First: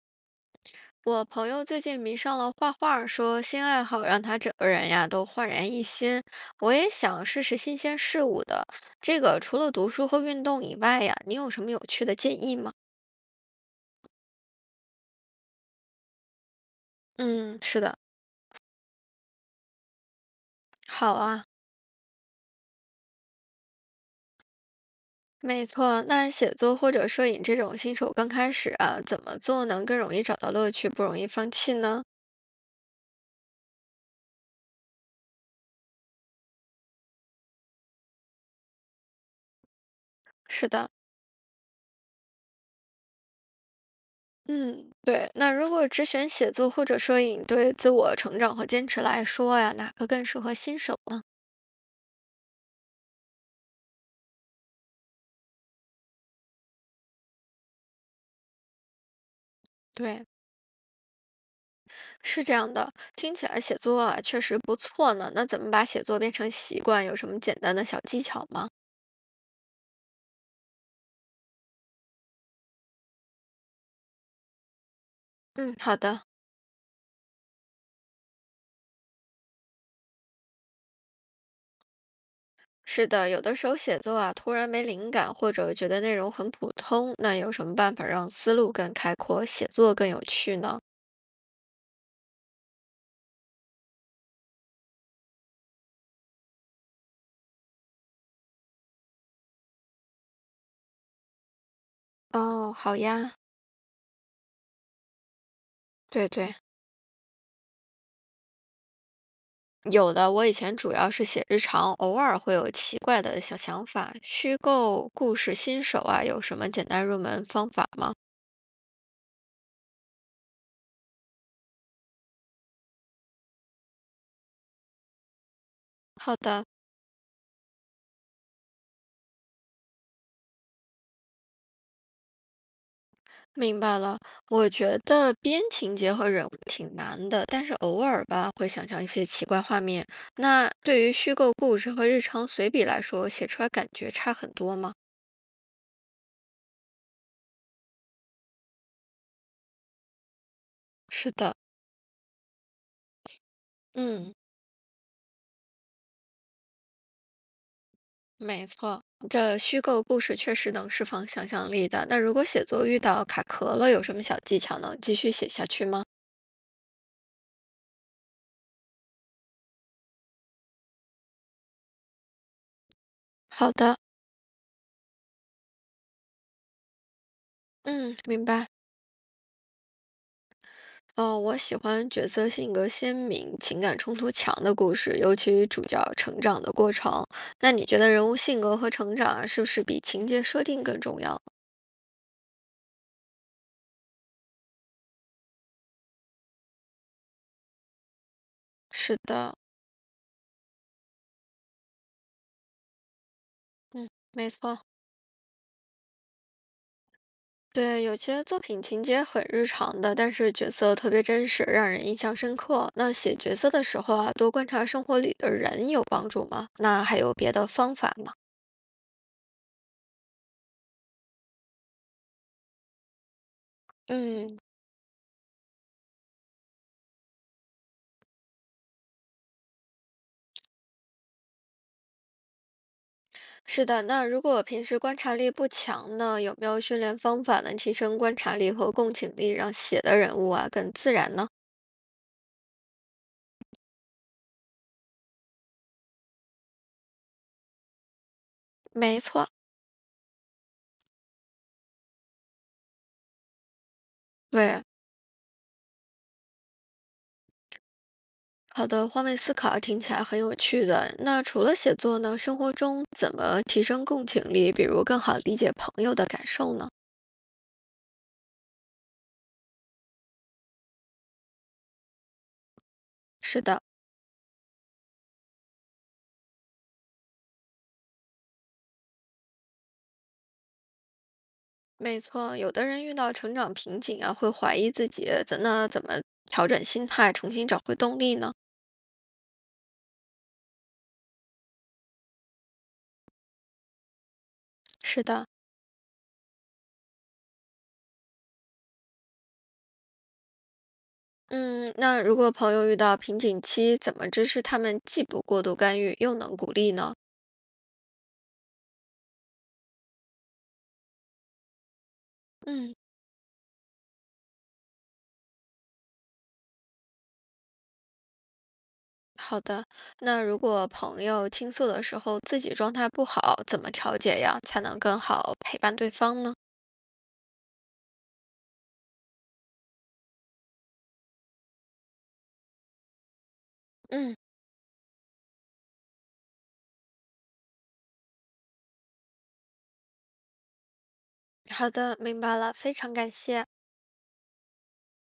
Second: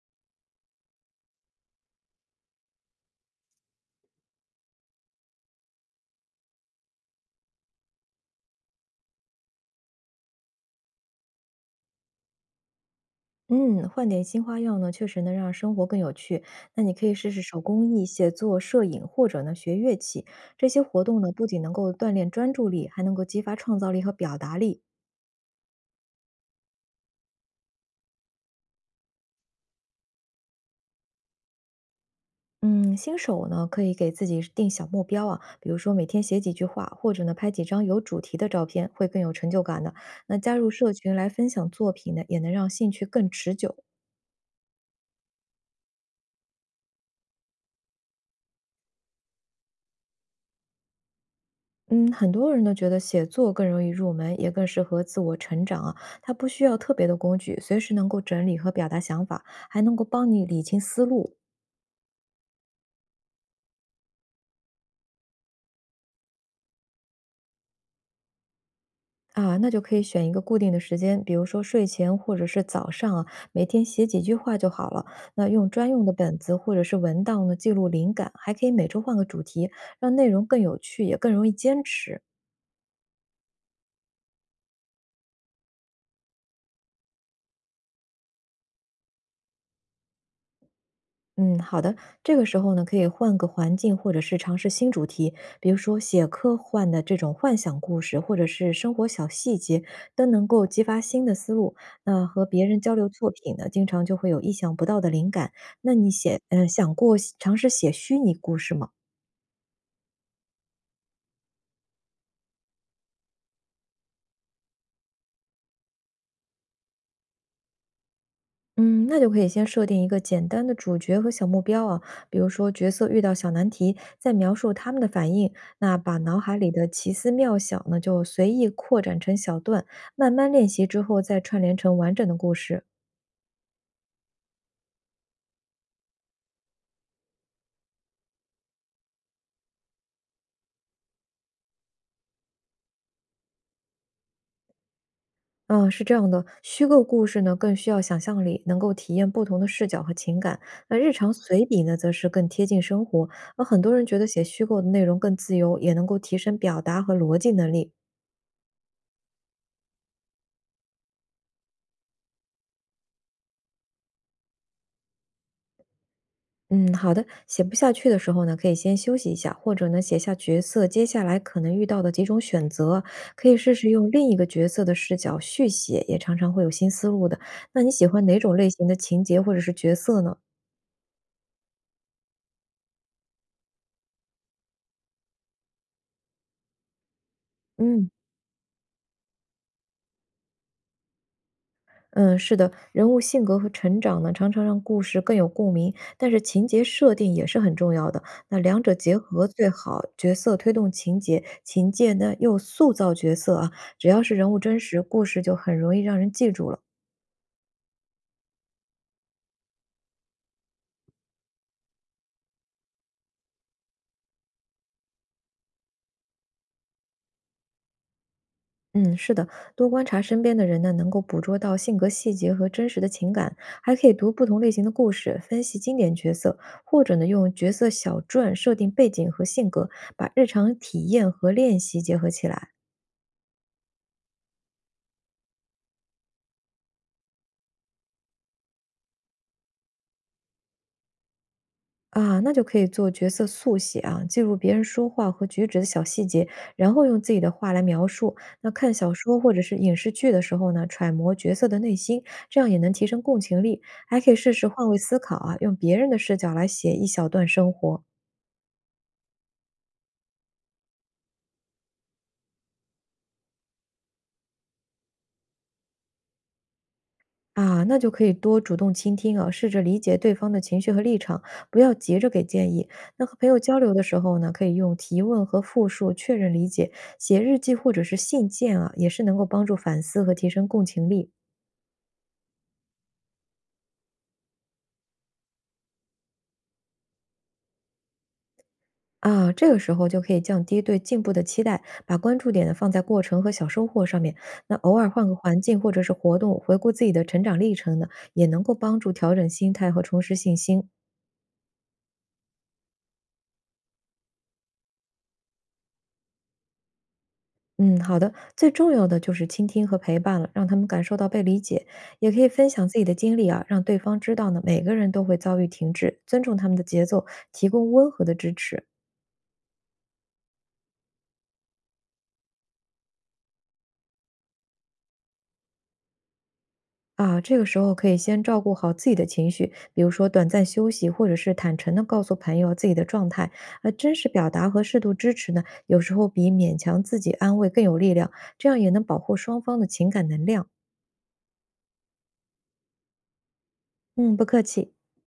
我朋友最近迷上了画画，说新爱好让他整个人呀都焕然一新。我也想试试新鲜事物的。这个除了读书和运动以外呀，你有什么有趣的建议吗？嗯，换点新花样呢，确实能让生活更有趣。那你可以试试嗯，手是工的，艺、写作、摄影，或者呢学乐器。这些活好动呢，不啊，仅能够锻炼专注力，还能够激发创造力和表达力。没错。那写作或者摄影这种新手刚开始啊，怎么做能更容易找到乐趣，不容易放弃呢？嗯，新手呢可以给自己定小目标啊，比如说每天写几句话，或者呢拍几张有主题的照片，会更有成就感的。那加是入的。社群来分享作品呢，也能让兴趣更持久。嗯，对。那如果只选写作或者摄影，对自我成长和坚持来说呀，哪个更适合新手呢？嗯，很多人都觉得写作更容易入门，也更适合自我成长啊。它不需要特别的工具，随时能够整理和表达想法，还能够对，帮你理清思路是这样的，听起来写作啊确实不错呢。那怎么把写作变成习惯？有什么简单的小技巧吗？啊。那就可以选一个固定的时间，比如说睡前或者是早上啊，每天写几句话就好了。那用嗯，专好用的的。本子或者是文档呢记录灵感，还可以每周换个主题，让内容更有趣，也更容易坚持。是的，有的时候写作啊突然没灵感，或者觉得内容很普通，那有什么办法让思路更开阔，写作更有趣呢？嗯，好的。这个时候呢，可以换个环境，或者是尝试新主题，比如说写科幻的这种幻想故事，或者是生活小细节，都能够激发新的思路。那和别哦，人交好流作呀。品呢，经常就会有意想不到的灵感。那你对写，对，想过尝试写虚拟故事吗？有的，我以前主要是写日常，偶尔会有奇怪的小想法。虚构故事新手啊，有什么简单入门方法吗？嗯，那就可以先设定一个简单的主角和小目标啊，比如说角色遇到小难题，再描述他们的反应。那把好脑海的。里的奇思妙想呢，就随意扩展成小段，慢慢练习之后再串联成完整的故事。明白了，我觉得编情节和人物挺难的，但是偶尔吧会想象一些奇怪画面。那对于虚构故事和日常随笔来说，写出来感觉差很多吗？嗯，是这样的，虚构故事呢更需要想象力，能够体验不同的视角和情感。那日常是的，随笔呢，则是更贴近生活。而很多人觉得嗯，写虚构的内容更自由，也能够提升表达和逻辑能力。没错，这虚构故事确实能释放想象力的。那如果写作遇到卡壳了，有什么小技巧能继续写下去吗？嗯，好的。写不下去的时候呢，可以先休息一下，或者呢写下角色接下来可能遇到的几种选择，可以好试试的，用另一个角色的视角续写，也常常会有新思路的。那你喜嗯，欢哪明种白。类型的情节或者是角色呢？哦，我喜欢角色性格鲜明、情感冲突强的故事，尤其主角成长的过程。那你觉嗯得人物性格和成长啊是不是比情节设定更重要？嗯，是的，人物性格和成长呢，常常让故事更有共鸣，但是情节设定也是很重要的。那两者结是合的，最好，角色推动情节，情节呢又塑造角色啊。只嗯，要是没人物真错，实，故事就很容易让人记住了。对，有些作品情节很日常的，但是角色特别真实，让人印象深刻。那写角色的时候啊，多观察生活里的人有帮助吗？那还有别的方法吗？嗯，是的，多观察身边的人呢，能够捕捉到性格细节和真实的情感，还可以读不嗯，同类型的故事，分析经典角色，或者呢，用角色小传设定背景和性格，把日常体验和练习结合起来是的，那如果平时观察力不强呢，有没有训练方法能提升观察力和共情力，让写的人物啊更自然呢？啊，那就可以做角色速写啊，记录别人说话和举止的小细节，然后用自己的话来描述。那看小没说错，或者是影视剧的时候呢，揣摩角色的内心，这样也能提升共情力。还可以试试对，换位思考啊，用别人的视角来写一小段生活。好的，换位思考听起来很有趣的。那除了写作呢，生活中怎么提升共情力，比如更好理解朋友的感受呢？啊，那就可以多主动倾听啊，试着理解对方的情绪和立场，不要急着给建议。那和朋友是交的，流的时候呢，可以用提问和复述确认理解，写日记或者是信件啊，也是能够帮助反思和提升共情力没错，有的人遇到成长瓶颈啊，会怀疑自己，那怎么调整心态，重新找回动力呢？啊。这个时候就可以降低对进步的期待，把关注点呢放在过程和小收获上面。那偶尔是换个的。环境或者是活动，回顾自己的成长历程呢，也能够帮助调整心态和重拾信心。嗯，那如果朋友遇到瓶颈期，怎么支持他们既不过度干预，又能鼓励呢？嗯，好的。最重要的就是倾听和陪伴了，让他们感受到被理解，也可以分享嗯，自己的经历啊，让对方知道呢，每个人都会遭遇停滞，尊重他们的节奏，提供温和的支持好的。那如果朋友倾诉的时候自己状态不好，怎么调节呀，才能更好陪伴对方呢？啊。这个时候可以先照顾好自己的情绪，比如说短暂休息，或者是坦诚的告诉朋友自己的状态。真实嗯，表达和适度支持呢，有时候比勉强自己安慰更有力量，这样也能保护双方的情感能量。好的，明白了，非常感谢。嗯，不客气。